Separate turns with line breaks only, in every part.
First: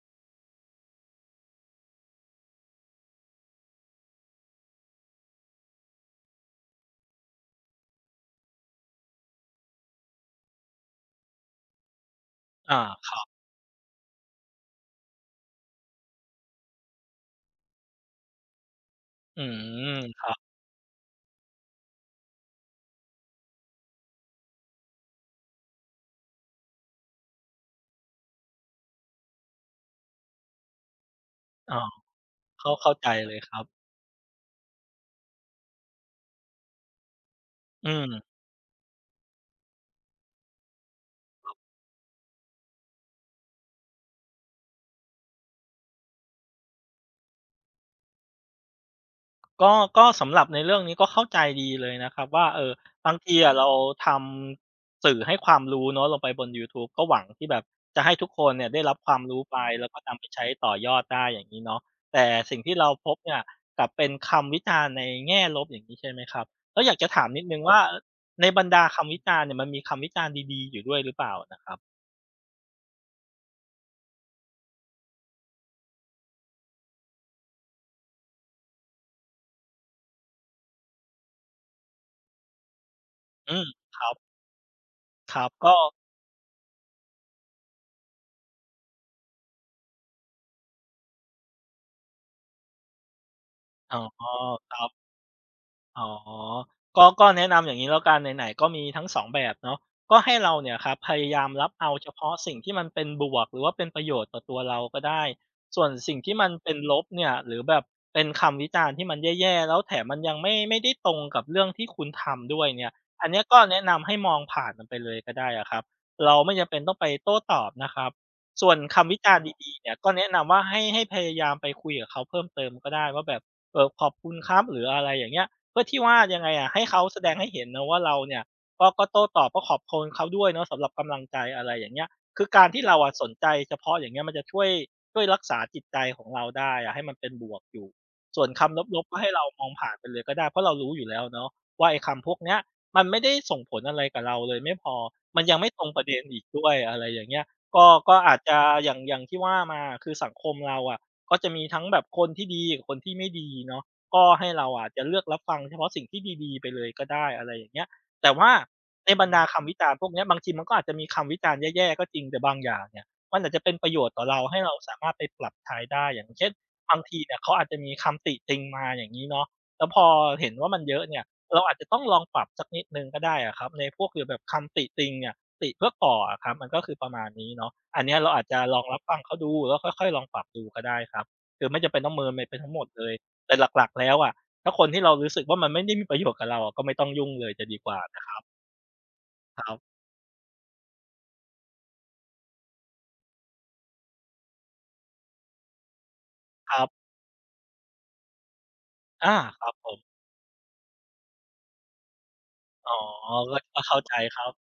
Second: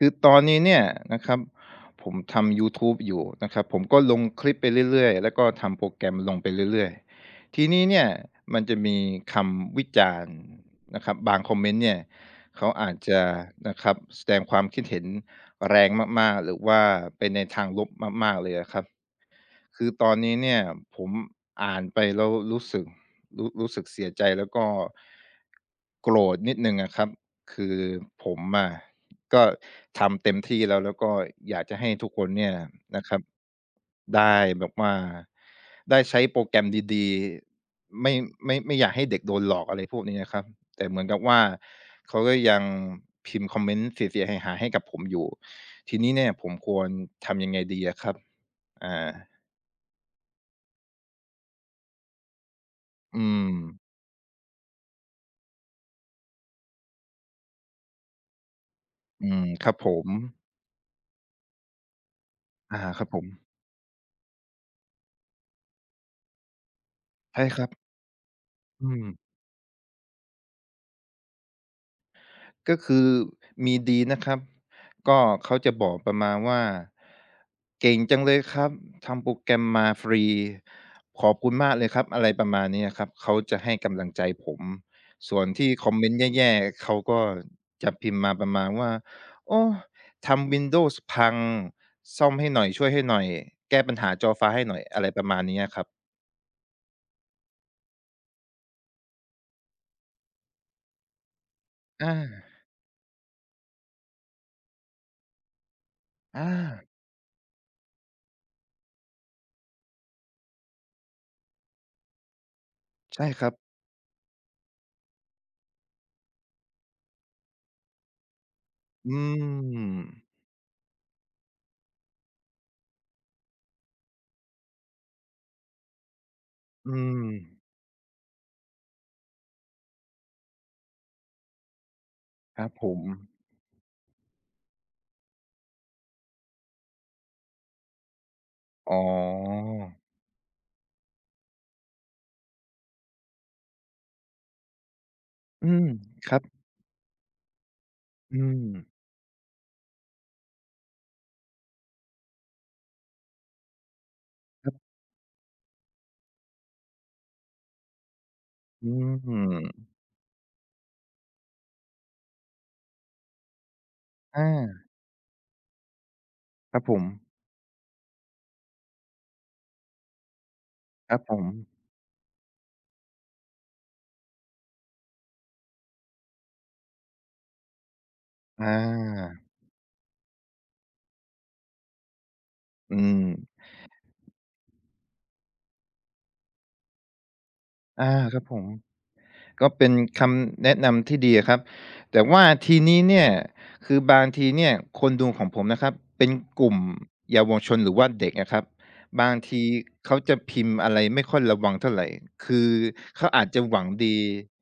คือตอนนี้เนี่ยนะครับ ผมทำยูทูบอยู่นะครับ ผมก็ลงคลิปไปเรื่อย ๆ แล้วก็ทำโปรแกรมลงไปเรื่อย ๆ ทีนี้เนี่ยมันจะมีคำวิจารณ์นะครับ บางคอมเมนต์เนี่ย เขา
อา
อาจ
ค
จ
รั
ะ
บ
นะครับ แสดงความคิดเห็นแรงมาก ๆ หรือว่าเป็นในทางลบมาก ๆ เลยอะครับ
อื
ค
ม
ือตอน
ค
น
รั
ี้
บ
เนี่ย ผมอ่านไปแล้วรู้สึก รู้ รู้สึกเสียใจ แล้วก็ โกรธนิดหนึ่งอะครับ คือผมอะก็ทำเต็มที่แล้ว แล้วก็อยากจ
อ๋
ะ
อ
ให้ทุกคนเนี่ย
เข้า เข้า
นะ
ใจ
ครับ
เลยครับ
ได้แบบว่า ได้ใช้โปรแกรมดี
อื
ๆ ไม่
ม
ไม่ ไม่อยากให้เด็กโดนหลอก อะไรพวกนี้อะครับ แต่เหมือนกับว่า เขาก็ยังพิมพ์คอมเมนต์เสีย ๆ หาย ๆ ให้กับผมอยู่ ทีนี้เนี่ยผมควรทำยังไงดีอะครับ? อ่า
ก็ ก็สำหรับในเรื่องนี้ก็เข้าใจดีเลยนะครับว่า เอ่อ บา
อ
ง
ื
ทีอะเรา
ม
ทำ สื่อให้ความรู้เนาะ ลงไปบนยูทูบ ก็หวังที่แบบจะให้ทุกคนเนี่ยได้รับความ
อื
รู้
ม
ไป
ครับ
แล้
ผ
วก็ท
ม
ำให้ไปใช้ต่อยอดได้ อย่างงี้เนาะ แต่สิ่งที
อ
่
า
เรา
ครั
พ
บ
บ
ผ
เนี
ม
่ยกลับเป็นคำวิจารณ์ในแง่ลบ อย่างงี้ ใช่ไหมครับ ก็อยากจะถาม
ใ
น
ช
ิ
่
ดหนึ
ค
่ง
รั
ว
บ
่า เออ ในบรรดา
อื
คำ
ม
วิจารณ์เนี่ย มันมีคำวิจารณ์ดี ๆ อยู่ด้วยหรือเปล่านะครับ?
ก็คือมีดีนะครับ ก็เขาจะบอกประมาณว่า "เก่งจังเลยครับ ทำโปรแกรมมาฟรี ขอบคุณมากเลยครับ" อะไรประมาณนี้อะครับ เขา
อ
จ
ื
ะใ
ม
ห้ก
ค
ำลั
รั
ง
บ
ใจผม ส
ค
่
ร
ว
ั
น
บ
ที
ก
่
็
คอมเมนต์แย่ ๆ เขาก็จะพิมพ์มาประมาณว่า "โอ้ ทำ Windows พังซ่อมให้หน่อย" "ช่วยให้หน่อย" "แก้ปั
อ๋
ญ
อ
หาจอฟ้าให้ห
ค
น่
ร
อ
ั
ย"
บ
อะไร ประมาณนี้อะครับ
อ๋อ ก็ ก็แนะนำอย่างนี้แล้วกัน ไหน ๆ ก็มีทั้ง 2 แบบเนาะ ก็ให้เราเนี่ยครับพยายามรับเอาเ
อ
ฉ
า
พาะสิ่งที่มันเป็นบวก หรือว่าเป็นประโยชน์ต่อตัวเราก็ได้ ส่วนสิ่งที่
อ
มันเป็น
า
ลบเนี่ยหรือแบบเป็นคำวิจารณ์ที่มันแย่ ๆ แล้วแถมมันยังไม่ ไม่ได้ตรงกับเรื่องที่คุณทำด้วยเนี่ย
ใช
อ
่
ันนี
ค
้
รั
ก
บ
็แนะนำให้มองผ่านมันไปเลยก็ได้อะครับ เราไม่จำเป็นต้องไปโต้ตอบนะครับ ส่วนค
อื
ำวิจารณ์ดี ๆ เนี่ยก็
ม
แนะนำว่าให้ ให้พยายามไปคุยกับเขาเพิ่มเติมก็ได้ว่าแบบ เออ ขอบคุณครับ หรืออะไรอย่างเงี้ย เพื่อที่ว่า ยังไงอะ ให้
อื
เขาแสดงให้เห
ม
็นนะว่าเราเนี่ย ก็ ก็โต้ตอบ ก็ขอบคุณเขาด้วยเนาะ สำหรับกำลังใจ อะไรอย่างเงี้ย คือ
ค
ก
ร
า
ั
ร
บ
ที่
ผ
เรา
ม
อะสนใจเฉพาะอย่างเงี้ย มันจะช่วย ช่วยรักษาจิตใจของเราได้อะ ให้มันเป็นบวกอยู่ ส่วนคำ
อ๋
ลบ ๆ ก็ให้เรามองผ่าน
อ
ไปเลยก็ได้ เพราะเรารู้อยู่แล้วเนาะ ว่าไอ้คำ พวกเนี้ย มันไม่ได้ส่งผลอะไรกับเราเลยไม่พอ มันยังไ
อ
ม
ื
่ตร
ม
งประเด็น
คร
อ
ั
ีก
บ
ด้วย อะไรอย่างเงี้ย ก็ ก็อ
อ
า
ื
จจะ
ม
อย่าง อย่างที่ว่ามาอะ คือสังคมเราอะ ก็จะมีทั้งแบบคนที่ดีกับคนที่ไม่ดีเนาะ ก็ให้เรา
ครับ
อาจจะเลือกรับฟังเฉพาะสิ่งที่ดี ๆ ไปเลยก็ได้ อะไรอย่างเงี้ย แต่ว่า
อื
ในบรรดาคำวิจ
ม
ารณ์พวกนี้ บางทีมันก็อาจจะมีคำวิจารณ์แย่ ๆ ก็จริง แต่บางอย่างเนี่ยมันอาจจะเป็นประโยชน์ต่อเ
อ
ราให้เรา
า
สามารถไปปรับใช้ได้ อย่างเช่น
ครับ
บ
ผ
างที
ม
เนี่ยเขาอาจจะมีคำติติงมา อย่างงี้เนาะ แล้วพอเห็นว่ามันเยอะ
ค
เน
รั
ี
บ
่ย
ผ
เรา
ม
อาจจะต้องลอง ปรับสักนิดหนึ่งก็ได้อะครับ ในพวกแบบคำติติงเนี่ย ติเพื่อก่ออะครับ มันก็คือประมาณนี้เนาะ อันเนี้ยเราอาจจะ
อ
ลอง รับฟังเขา
า
ดูแล้วค่อย ๆ ลองปรับดูก็ได้ครับ คือไม่จำเป็นต้องเมินไปทั้งหมด
อื
เลย
ม
แต่หลัก ๆ แล้วอะ ถ้าคนที่เรารู้สึกว่ามันไม่ได้มีประโยชน์กับเราอะก็ไม่ต้องยุ่งเลยจะดีกว่า
อา
นะคร
คร
ั
ั
บ
บผม
ค
ก็
รับ
เป็นคำแนะนำที่ดีอะครับ แต่ว่าทีนี้เนี่ย คือบางทีเนี่ยคนดูของผมนะครับเป็นกลุ
ค
่ม
รับ
เยาวชน หรือว่าเด็กอะครับ บ
อ
าง
า
ท
ค
ี
รับผม
เขาจะพิมพ์อะไรไม่ค่อยระวังเท่าไร คือ
อ๋อ
เขาอาจ
แล
จ
ะ
ะห
ก
ว
็
ัง
เข้า
ด
ใจ
ี
ครับ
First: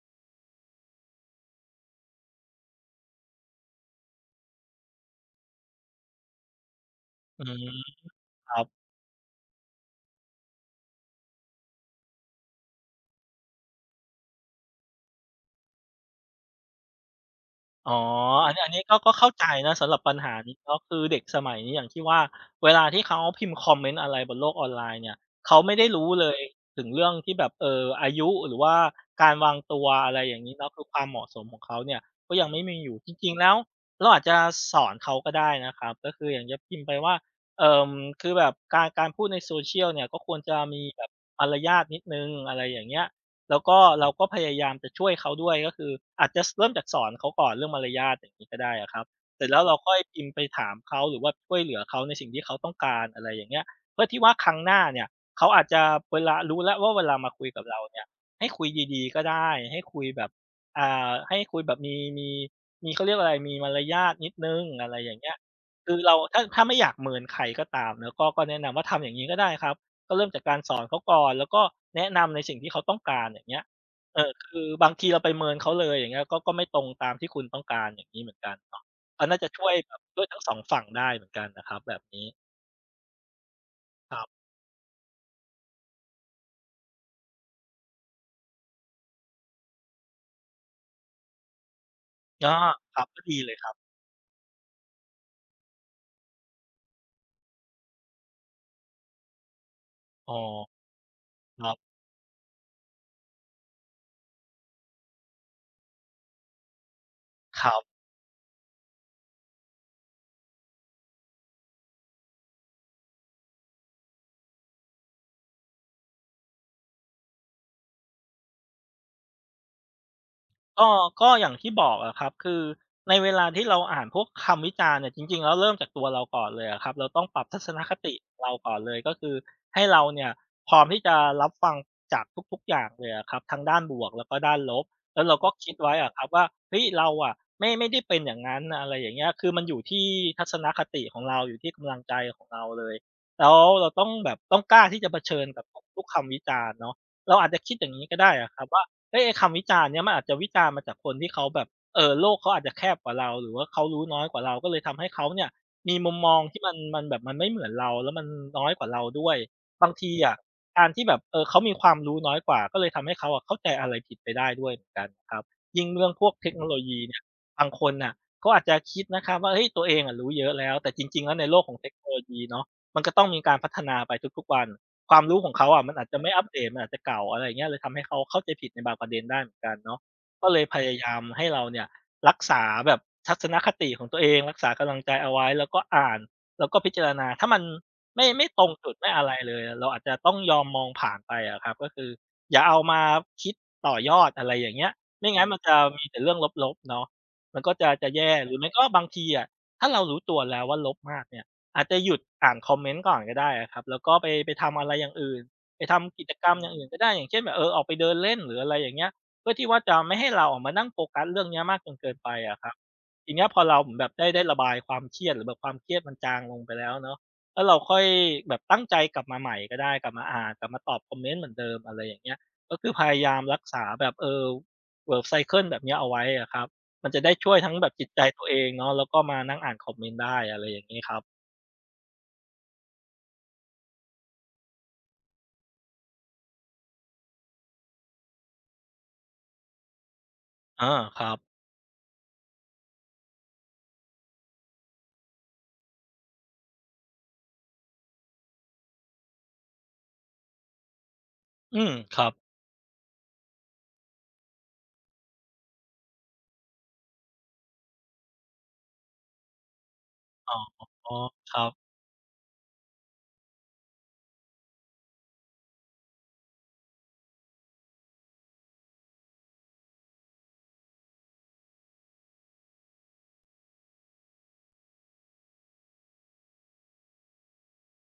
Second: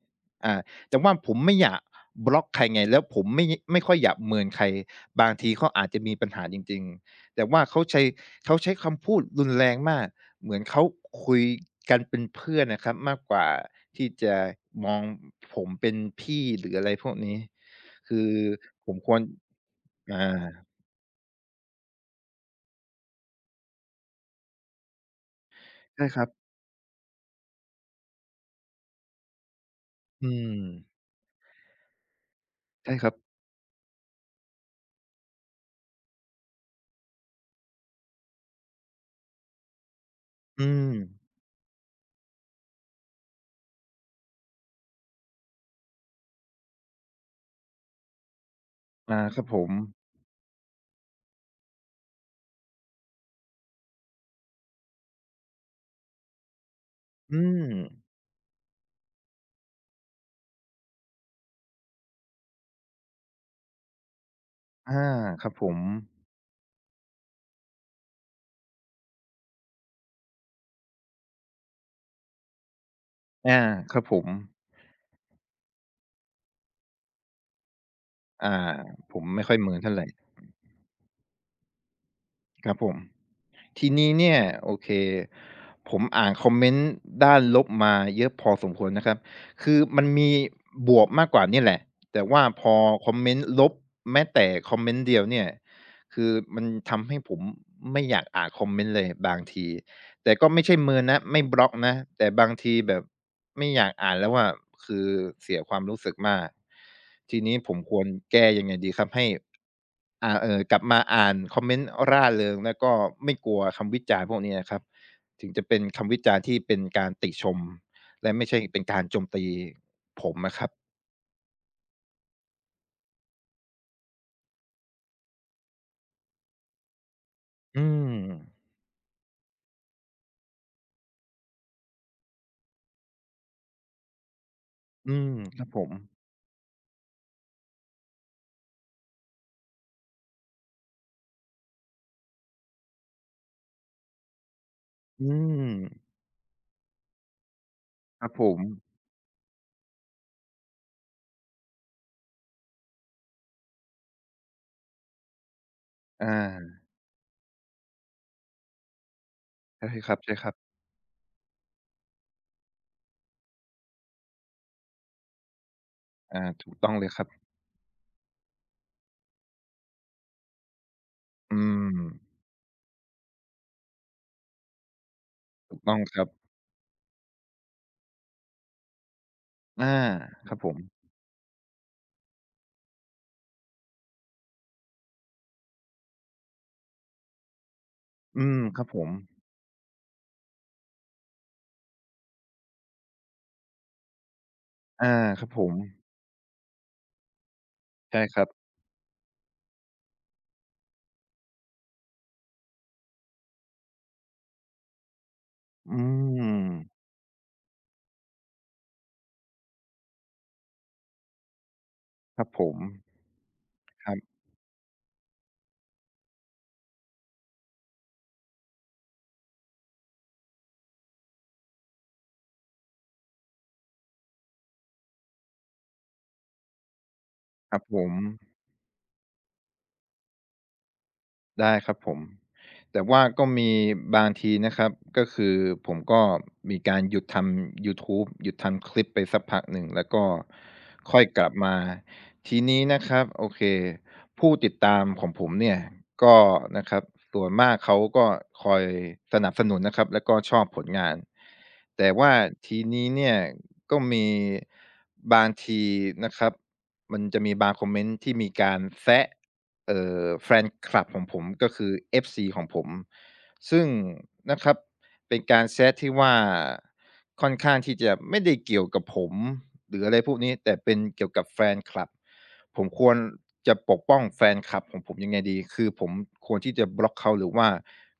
อา แต่ว่าผมไม่อยากบล็อกใครไง แล้วผมไม่ ไม่ค่อยอยากเมินใคร บางทีเขาอาจจะมีปัญหาจริง ๆ แ
อ
ต
ื
่ว่า
ม
เขาใช้ เ
ค
ขา
รั
ใช
บ
้คำพูดรุนแรงมาก เหมือนเขาคุยกันเป็นเพื่อนนะครับมากกว่าที่จะมองผมเป็นพี่ หรือ อะไรพวกนี้
อ๋อ
คือ
อันนี้ อันนี้
ผ
ก็
ม
ก
ค
็
วร
เข้าใจนะสำหรับปั
อ
ญหา
า
นี้เนาะ คือเด็กสมัยนี้อย่างที่ว่า เวลาที่เขาพิมพ์คอมเมนต์อะไรบนโลกออนไลน์เนี่ย เขาไม่ได้ร
ใช่
ู้
คร
เ
ั
ล
บ
ยถึงเรื่องที่แบบ เอ่อ อายุหรือว่าการวางตัว อะไร
อื
อย่างงี้เนาะ คื
ม
อความเหมาะสมของเขาเนี่ยก็ยังไม่มี
ใ
อ
ช
ยู
่
่
คร
จ
ับ
ริง ๆ แล้วเราอาจจะสอนเขาก็ได้นะครับ ก็คืออย่างจะพิมพ์ไปว่า เอ่อ คือแบบการ การพูดใน Social เนี่ยก็ควรจะ
อื
มีแบบ
ม
มารยาทนิดหนึ่ง อะไรอย่างเงี้ย แล้วก็เราก็พยายามจะช่วยเขาด้วย ก็คืออาจจะ ส เริ่มจากสอนเขาก่อนเรื่องมารยาทอย่างนี้ก็ได้อะครับ
อา ค
เ
รั
สร็
บ
จแล
ผ
้วเร
ม
าค่อยพิมพ์ไปถามเขา หรือว่าช่วยเหลือเขาในสิ่งที่เขาต้องการ อะไรอย่างเงี้ย เพื่อที่ว่าครั้งหน้าเนี่ย เขาอาจจะเวลา รู้แล้วว่าเวลามา
อื
คุยกับเราเนี่
ม
ย ให้คุยดี ๆ ก็ได้ ให้คุยแบบ อ่า ให้คุยแบบมี มี มี เขาเรียกว่าอะไร มีมารยาทนิดหนึ่ง อ
อ
ะไ
า
รอย่างเงี้ย
ครับผม
คือเราถ้า ถ้าไม่อยากเมินใครก็ตามเนาะ ก็ ก็แนะนำว่าทำอย่างนี้ก็ได้ครับ ก็เริ่มจากการสอน เขาก่อนแล้วก็แนะนำในสิ่งที่เขาต้องการ อย่าง
อ
เงี้
า
ย
ครับผ
เอ
ม
อ คือบางทีเราไปเมินเขาเลย อย่างเงี้ย ก็ ก็ไม่ตรงตามที่คุณต้องการอย่างนี้เหมือน
อา
กันเนาะ
ผ
ก็
ม
น่
ไม
า
่
จะ
ค่อย
ช
เ
่
ม
ว
ิ
ย
นเท่
แบ
า
บ
ไร
ด้วยทั้ง 2 ฝั่งได้เหมือนกันน่ะครับแบบนี้
ครับผม ทีนี้
คร
เ
ั
น
บ
ี่ย โอเค ผมอ่านคอมเมนต์ด้านลบมาเยอะพอสมควรนะครับ คือมันมีบวกมากกว่าเนี่ยแหละ แต่ว่า
อ้อ
พอ
ครับ
คอม
ก็
เม
ด
น
ี
ต์
เลย
ล
ครั
บ
บ
แม้แต่คอมเมนต์เดียวเนี่ย คือมันทำให้ผมไม่อยากอ่านคอมเมนต์เลยบางที แต
อ๋
่
อ
ก็ไม่ใช่เมินนะ ไม่บ
ค
ล็
ร
อ
ั
ก
บ
นะ แต่บางทีแบบไม่อยากอ่านแล้วอะ คือ เสียความรู้สึกมาก ทีนี้
ค
ผ
รั
ม
บ
ควรแก้ยังไงดีครับ? ให้ อา เออ กลับมาอ่านคอมเมนต์ร่าเริง แล้วก็ไม่กลัวคำวิจารณ์พวกเนี้ยอะครับ ถึงจะเป็นคำวิจารณ์ที่เป็นการติชม และไม่ใช่เป็นการโจมตีผมอะครับ
ก็ ก็อย่างที่บอกอะครับ คือในเวลาที่เราอ่านพวกคำวิจารณ์เนี่ย จริง ๆ แล้วเริ่มจากตัวเราก่อนเลยอะครับ เราต้องปรับทัศ
อ
น
ื
คติเรา
ม
ก่อนเลย ก็คือ ให้เราเนี่ยพร้อมที่จะรับฟังจากทุก ๆ อย่างเลยอะครับ ทั้งด้านบวก แล้วก็ด้านลบ
อื
แล้ว
ม
เราก็
คร
ค
ับ
ิด
ผ
ไว
ม
้อะครับว่า เฮ้ย เราอะ ไม่ ไม่ได้เป็นอย่างนั้น อะไรอย่างเงี้ย คือมันอยู่ที่ทัศนคติของเรา อยู่ที่กำลังใจ ของเราเลย แล้วเราต้องแบบ ต้องกล้าที่จะเผ
อื
ชิญกับ
ม
ทุกคำวิจารณ์เนาะ เราอาจจะคิดอย่างนี้ก็
ค
ไ
รั
ด้
บผ
อะค
ม
รับว่า เฮ้ย ไอ้คำวิจารณ์เนี่ย มันอาจจะวิจารณ์มาจากคนที่เขาแบบ เอ่อ โลกเขาอาจจะแคบกว่าเรา หรือว่าเขารู้น้อยกว่าเรา ก็เลยทำให้เขาเนี่ยมีมุม
อ
มองที่
า
มันแบบ มันไม่เหมือนเรา แล้วมันน้อยกว่าเราด้วย
ใช
บ
่
างท
ค
ี
ร
อะ
ับ ๆ
การที่แบบ เออ เขามีความรู้น้อยกว่า ก็เลยทำให้เขาเข้าใจอะไรผิดไปได้ด้วยเหมือนกันครับ ยิ่งเรื่องพวก
อา
เทคโน
ถู
โ
ก
ล
ต้
ย
อง
ี
เลย
เนี่
ค
ย
รับ
บางคนน่ะก็อาจจะคิดนะครับว่า เฮ้ย ตัวเองอะรู้เยอะแล้ว แต่จริง ๆ แล้วใน
อ
โ
ื
ลกของเทคโนโล
ม
ยีเนาะ มันก็ต้องมีการพัฒนาไปทุก ๆ วัน ความรู้ของเขา
ถู
อ
ก
ะ
ต
มั
้อ
น
ง
อาจ
ค
จะ
รั
ไ
บ
ม่อัปเดต มันอาจจะเก่า อะไรอย่างนี้ เลยทำให้เขาเข้าใจผิดในบางประเด็นได้เหมือนกัน
อา
เนาะ ก็
คร
เ
ั
ล
บ
ย
ผ
พ
ม
ยายามให้เราเนี่ย รักษาแบบ ทัศนคติของตัวเอง รักษากำลังใจเอาไว้ แล้วก็อ่าน แล้วก็พิจารณา ถ้ามัน ไม่
อ
ไม
ื
่
ม
ตรง
ครั
จ
บ
ุด
ผ
ไม
ม
่อะไรเลย เราอาจจะต้องยอมมองผ่านไปอะครับ ก็คืออย่าเอามาคิดต่อยอด อะไรอย่างเงี้ย
อา
ไม่งั
ค
้
รั
น
บ
มัน
ผ
จะ
ม
มีแต่เรื่องลบ ๆ เนาะ มันก็จะ จะ
ใช
แ
่
ย่
ครั
หรื
บ
อไม่ก็บางทีอะ ถ้าเรารู้ตัวแล้วว่าลบมากเนี่ย อาจจะหยุดอ่านคอมเมนต์ก่อนก็ได้อะครับ แล้วก็ไป ไปทำอะไรอย่างอื่น ไป
อื
ทำกิจกรรมอย่างอื
ม
่นก็ได้ อย่างเช่นแบบ เออ ออกไปเดินเล่นหรือ อะไรอย่างเงี้ย เพื่อที่ว่าจะไม่ให้เราอะมานั่งโฟกัสเรื่องเนี้ยมากจนเกินไป
ครับ
อะ
ผ
ครับ
ม
ทีเนี้ย พอเราแบ
คร
บ
ั
ได
บ
้ ได้ระบายความเครียด หรือแบบความเครียดมันจางลงไปแล้วเนาะ แล้วเราค่อยแบบตั้งใจกลับมาใหม่ก็ได้ กลับมาอ่าน กลับมาตอบคอมเมนต์เหมือนเดิม อะไรอย่างเงี้ย ก็คือพยายามรักษาแบบ เออ แบบ ไซเกิล แบบเนี้ยเอาไว้อะครับ มันจะได้ช่วยทั้
คร
ง
ับ
แบบ
ผ
จิต
ม
ใจตัวเองเนาะ แล้วก็มานั่งอ่านคอมเมนต์ได้ อะไรอย่างงี้ครับ
ได้ครับผม แต่ว่าก็มีบางทีนะครับ ก็คือผมก็มีการหยุดทำยูทูบ หยุดทำคลิปไปสักพักหนึ่ง แล้วก็
อา
ค
ค
่อย
รับ
กลับมา ทีนี้นะครับ โอเค ผู้ติดตามของผมเนี่ยก็ นะครับ ส่วนมากเขาก็คอยสนับสนุนนะครับ แล้วก็ชอบผลงาน
อืม
แต่
คร
ว
ั
่า
บ
ทีนี้เนี่ย ก็มีบางทีนะครับ มันจะมีบางคอมเมนต์ที่มีการแซะ เอ่อ แ
อ
ฟ
๋อ
นคลับของผม
ครั
ก็
บ
คือ FC ของผม ซึ่ง นะครับ เป็นการแซะที่ว่า ค่อนข้างที่จะไม่ได้เกี่ยวกับผม หรืออะไรพวกนี้ แต่เป็นเกี่ยวกับแฟนคลับ ผมควรจะปกป้องแฟนคลับของผมยังไงดี? คือผมควรที่จะบล็อกเขา หรือว่า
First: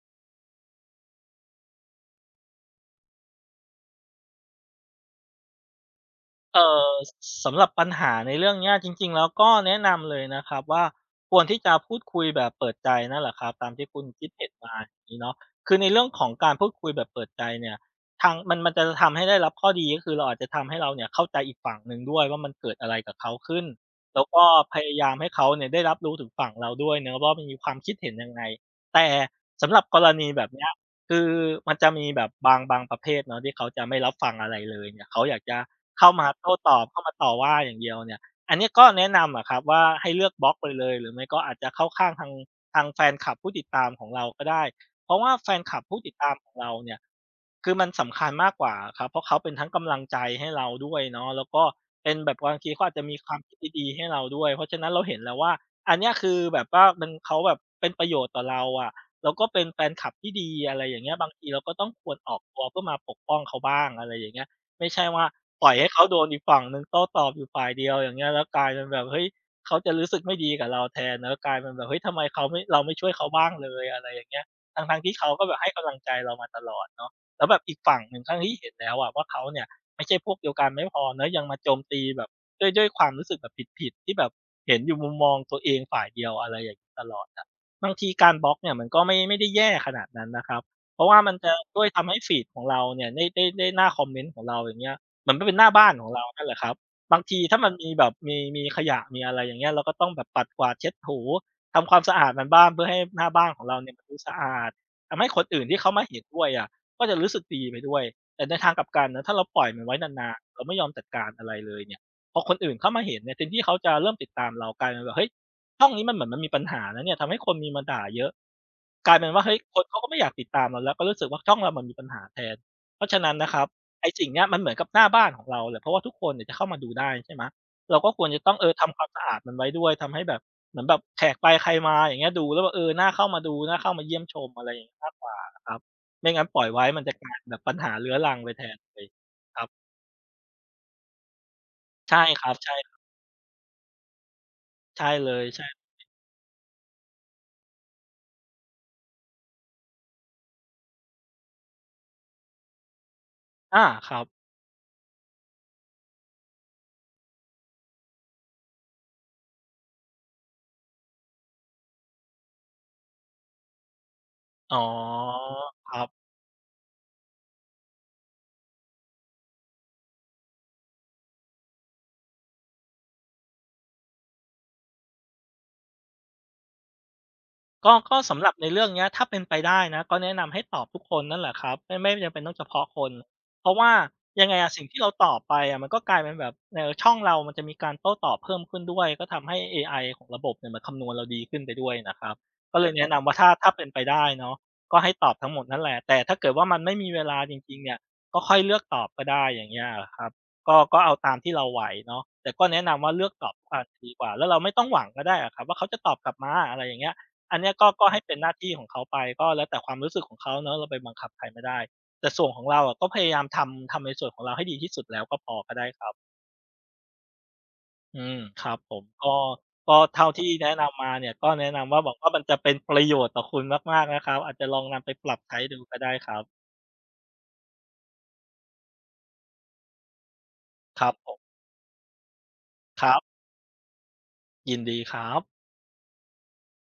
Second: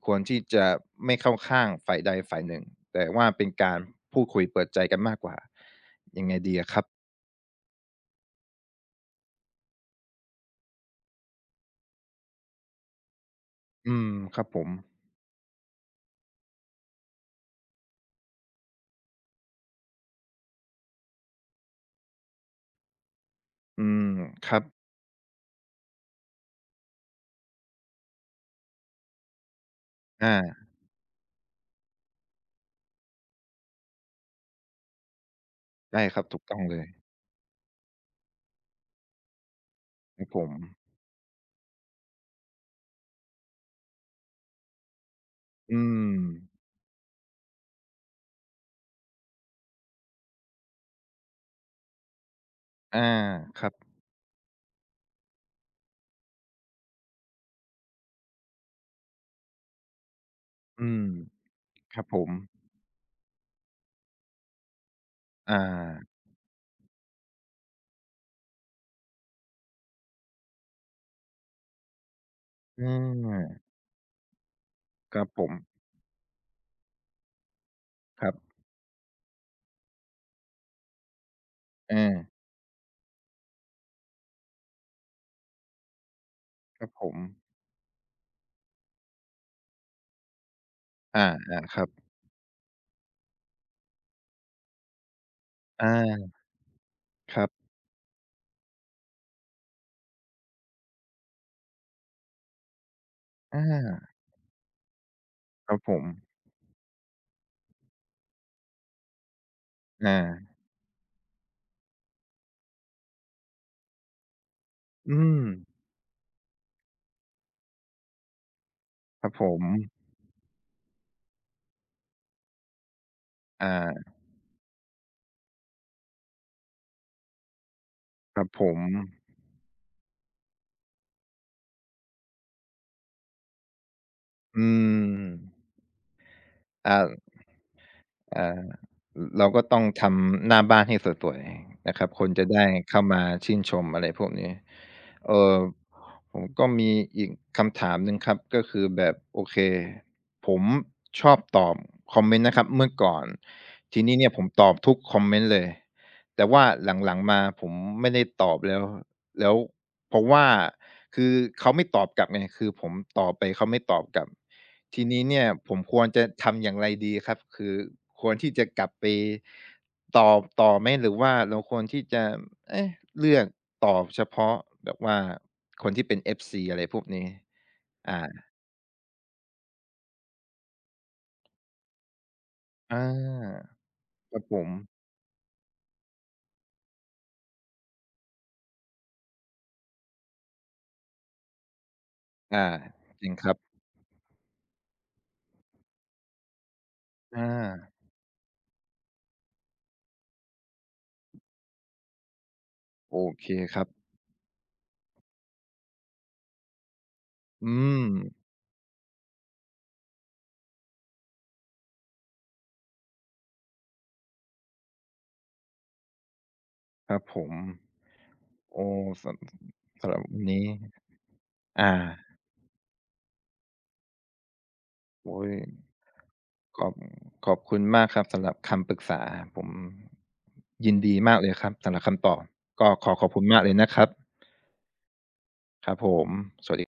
ควรที่จะไม่เข้าข้างฝ่ายใดฝ่ายหนึ่ง แต่ว่าเป็นการพูดคุยเปิดใจกันมากกว่า ยังไงดี
เอ
อ
่
ะครับ?
อ ส สำหรับปัญหาในเรื่องนี้อะ จริง ๆ แล้วก็แนะนำเลยนะครับว่า ควรที่จะพูดคุยแบบเปิดใจนั่นแหละครับ ตามที่
อื
คุณ
ม
คิด
คร
เห
ั
็
บ
น
ผ
ม
ม
า อย่างนี้เนาะ คือในเรื่องของการพูดคุยแบบเปิดใจเนี่ย ทาง มัน มันจะ ล ทำให้ได้รับข้อดี ก็คือเรา อาจจะทำให้เราเนี่ยเข้าใจอีกฝั่งหนึ่งด้วยว่า มันเกิดอะไรกับเขาขึ้น?
อืม
แล้วก็
ครับ
พยายามให้เขาเนี่ย ได้รับรู้ถึงฝั่งเราด้วยเนาะว่า มันมีความคิดเห็นยังไง? แต่สำหรับกรณ
อ
ี
า
แบบนี้อะ คือมันจะมีแบบบาง บางประเภทเนาะที่เขาจะไม่รับฟังอะไรเลยเนี่ย เขาอยากจะ
ได
เ
้
ข้า
คร
ม
ับ
า
ถู
โ
ก
ต
ต
้
้อง
ต
เล
อบ เ
ย
ข้ามาต่อว่าอย่างเดียวเนี่ย อันเนี้ยก็แนะนำอะครับว่า ให้เ
ค
ล
ร
ื
ับ
อก
ผ
บล็อกไป
ม
เลย หรือไม่ก็อาจจะเข้าข้างทาง ทางแฟนคลับผู้ติดตามของเราก็ได้ เพราะว่าแฟนค
อื
ลับผู้ติดตามของ
ม
เราเนี่ย คือมันสำคัญมากกว่าอะครับ เพราะเขาเป็นทั้งกำลังใจให้เราด้วยเนาะ แล้วก็เป็นแบบบางทีเขาอาจ
อา
จะมีความ คิด
ค
ท
ร
ี
ั
่
บ
ดีให้เราด้วย เพราะฉะนั้นเราเห็นแล้วว่า อันเนี้ยคือแบบว่ามัน เขาแบบเป็นประโยชน์ต่อเราอะ แล้วก็เป็นแฟนคลับที่ดี อะไ
อ
ร
ื
อย่า
ม
งเงี้ย บางทีเราก็ต้อง
ครั
ค
บ
ว
ผ
รอ
ม
อกตัวเพื่อมาปกป้องเขาบ้าง อะไรอย่างเงี้ย ไม่ใช่ว่า
อา
ปล่อยให้เขาโดนอีกฝั่งหนึ่งโต้ตอบอยู่ฝ่ายเดียว อย่างเงี้ย แล้วกลายเป็นแบบ เฮ้ย เขาจะรู้สึกไม่ดีกับเราแทนเนาะ กลายเป็นแบบ เฮ้ย ทำไมเขาไม่ เรา
อ
ไม่ช่วยเขาบ้าง
า
เลย อะไรอย่างเงี้ย ทั้ง ๆ ที่
คร
เข
ับ
า
ผ
ก็แบบใ
ม
ห้กำลังใจเรามาตลอดเนาะ แล้วแบบอีกฝั่งหนึ่ง
คร
ท
ั
ั้งที
บ
่เห็นแล้วอะว่า เขาเนี่ยไม่ใช่พวกเดียวกันไม่พอเนาะ ยังมาโจมต
อ
ีแบ
า
บ ด้วย ด้วยความรู้สึกแบบผิด ๆ ที่แบบเห็นอยู่มุมมองตัวเองฝ่ายเดียว อะไรอย่าง
ค
น
ร
ี
ับ
้ ต
ผ
ลอด
ม
อะ บางทีการบล็อกเนี่ยมันก็ไม่ ไม่ได้แย่ขนาดนั้นนะครับ เพราะว
อ
่า
า
มันจะ
ๆ
ช
ค
่
ร
ว
ั
ยท
บ
ำให้ฟีดของเราเนี่ย ได้ ได้ ได้หน้าคอมเมนต์ของเรา อย่างเงี้ย มันก็เป็นหน้าบ
อ
้
า
านของเรานั่นแหละครับ บาง
ค
ที
รับ
ถ้ามันมีแบบ มี มีขยะ มีอะไรอย่างเงี้ย เราก็ต้องแบบปัดกวาดเช็ดถู ทำความสะอาดมันบ้าง เพื่อให้หน้าบ้าน
อ
ของเราเนี่ยด
า
ูสะอาด ทำให้คนอื่น
ค
ท
ร
ี
ับ
่เข
ผ
าม
ม
าเห็นด้วยอะ ก็จะรู้สึกดีไปด้วย แต่ในทางกลับกันนะ ถ้าเราปล่อยมันไว้
อ
นาน
า
ๆ เราไม่ยอมจัดการอะไรเลยเนี่ย พอคนอื่นเข้ามาเห็นเนี่ย เต็มที่เขาจะเริ่มติดตามเรา กลายเป็นว
อื
่า เฮ้ย
ม
ช่องนี้มันเหมือนมันมีปัญหานะเนี่ย ทำให้คนมีมาด่าเยอะ กลายเ
ค
ป
ร
็
ั
น
บ
ว่
ผ
า เฮ้ย
ม
คนเขาก็ไม่อยากติดตามเราแล้ว ก็รู้สึกว่า ช่องเรามันมีปัญหาแทน เพราะฉะนั้นนะครั
อ
บ
า
ไอ้สิ่งเนี้ยมันเหมือนกับหน้าบ้านของเราแหละ เพราะว่าทุกคนเนี่ยจะเข้ามาดูได้ ใช่ไหม เราก็ควรจะ
ครั
ต
บ
้อง
ผ
เออ
ม
ทำความสะอาดมันไว้ด้วย ทำให้แบบ เหมือนแบบแขกไปใครมา อย่างเงี้ย ดูแล้วว่า เออ หน้าเข้ามาดู หน้าเข้ามาเยี่ยมชม
อื
อะไรอย่างนี้ มาก
ม
กว่าอะครับ ไม่งั้นปล่อยไว้
อา
มันจะกลายเป็นแบบปัญหาเรื้อรัง
อา
ไป
อ
แทนเลย
เรา
ค
ก็
รับ
ต้องทำหน้าบ้านให้สวย ๆ นะครับ
ใช่
คนจ
ค
ะ
รั
ไ
บ
ด้
ใช
เ
่
ข้ามาชื่นชม อะไรพวกนี้
ใช่เล
เอ่
ย
อ
ใช่
ผมก็มีอีกคำถามหนึ่งครับ ก็คือแบบ โอเค ผมชอบตอบคอมเมนต์นะครับเมื่อก่อน
อา
ทีน
ค
ี้
รั
เน
บ
ี่ยผมตอบทุกคอมเมนต์เลย แต่ว่าหลัง ๆ มาผมไม่ได้ตอบแล้ว แล้ว เพราะว่า คือเขาไม่ตอบกลับไง คือผมตอบไปเขาไม่ตอบกลับ
อ๋อ
ทีนี้เนี่ยผม
ค
ค
รั
วร
บ
จะทำอย่างไรดีครับ? คือควรที่จะกลับไปตอบต่อไหม หรือว่าเราควรที่จะ เอ๊ะ เลือกตอบเฉพาะแบบว่าคนที่เป็น FC อะไรพวกนี้?
ก็
อ
ก็
า
สำหรับในเรื่องนี้ ถ้าเป็นไปได้นะ ก็แนะนำให้ตอบทุกคนนั่นแหละครับ ไม่ ไม่จำเป็นต้องเฉพาะ
อา
คน เพราะว่า
ครั
ย
บ
ังไ
ผ
งอะ สิ่
ม
งที่เราตอบไปอะ มันก็กลายเป็นแบบ เออ ช่องเรามันจะมีการโต้ตอบเพิ่มขึ้นด้วย ก็ทำให้ AI ของระบบเนี่ยมันคำนวณเราดีขึ้นไปด้วยนะครับ
ใช่
ก็เลย แนะน
จ
ำ
ร
ว
ิ
่
ง
าถ
ค
้า
รับ
ถ้าเป็นไปได้เนาะ ก็ให้ตอบทั้งหมดนั่นแหละ แต่ถ้าเกิดว่ามันไม่มีเวลา
อ
จริง ๆ เน
า
ี่ย ก็ค่อยเลือกตอบก็ได้ อย่างเงี้ยครับ ก็ ก็เอาตามที่เราไหวเนาะ แต่ก็แนะนำว่า
โอ
เลือก
เค
ตอบไป
ครับ
ดีกว่า แล้วเราไม่ต้องหวังก็ได้อะครับว่าเขาจะตอบกลับมา อะไรอย่างเงี้ย อัน
อ
น
ื
ี้ก็ ก็ให้เป
ม
็นหน้าที่ของเขาไป ก็แล้วแต่ความรู้สึกของเขาเนาะ เราไปบังคับใครไม่ได้ แต่ส่วนของเราอะก็พยายามทำ ทำในส่วนของเราให้ดีที่สุดแล้วก็พอ ก็ได้ครับ
ครับผม
อืม ครั
โ
บ
อ้
ผม ก
ส
็ ก็
ำ สำห
เ
ร
ท
ับ
่า
ว
ท
ั
ี
น
่
นี
แน
้
ะนำมาเนี่ย ก็แนะน
อา
ำว่า บอกว่ามันจะเป็นประโยชน์ต่อคุณมาก ๆ นะครับ อาจจะลองนำไปป
โ
ร
อ
ับ
๊
ใช
ย
้ดูก็ได้ครับ
ขอบ ขอบคุณมากครับสำหรับคำปรึกษา ผม ยิน
คร
ด
ับ
ี
ผ
มา
ม
กเลยครับ สำหรับคำตอบ ก็
ค
ข
ร
อ
ับ
ขอบคุณมากเลยนะครับ
ยินดีครับ
ครับผม สวัสดี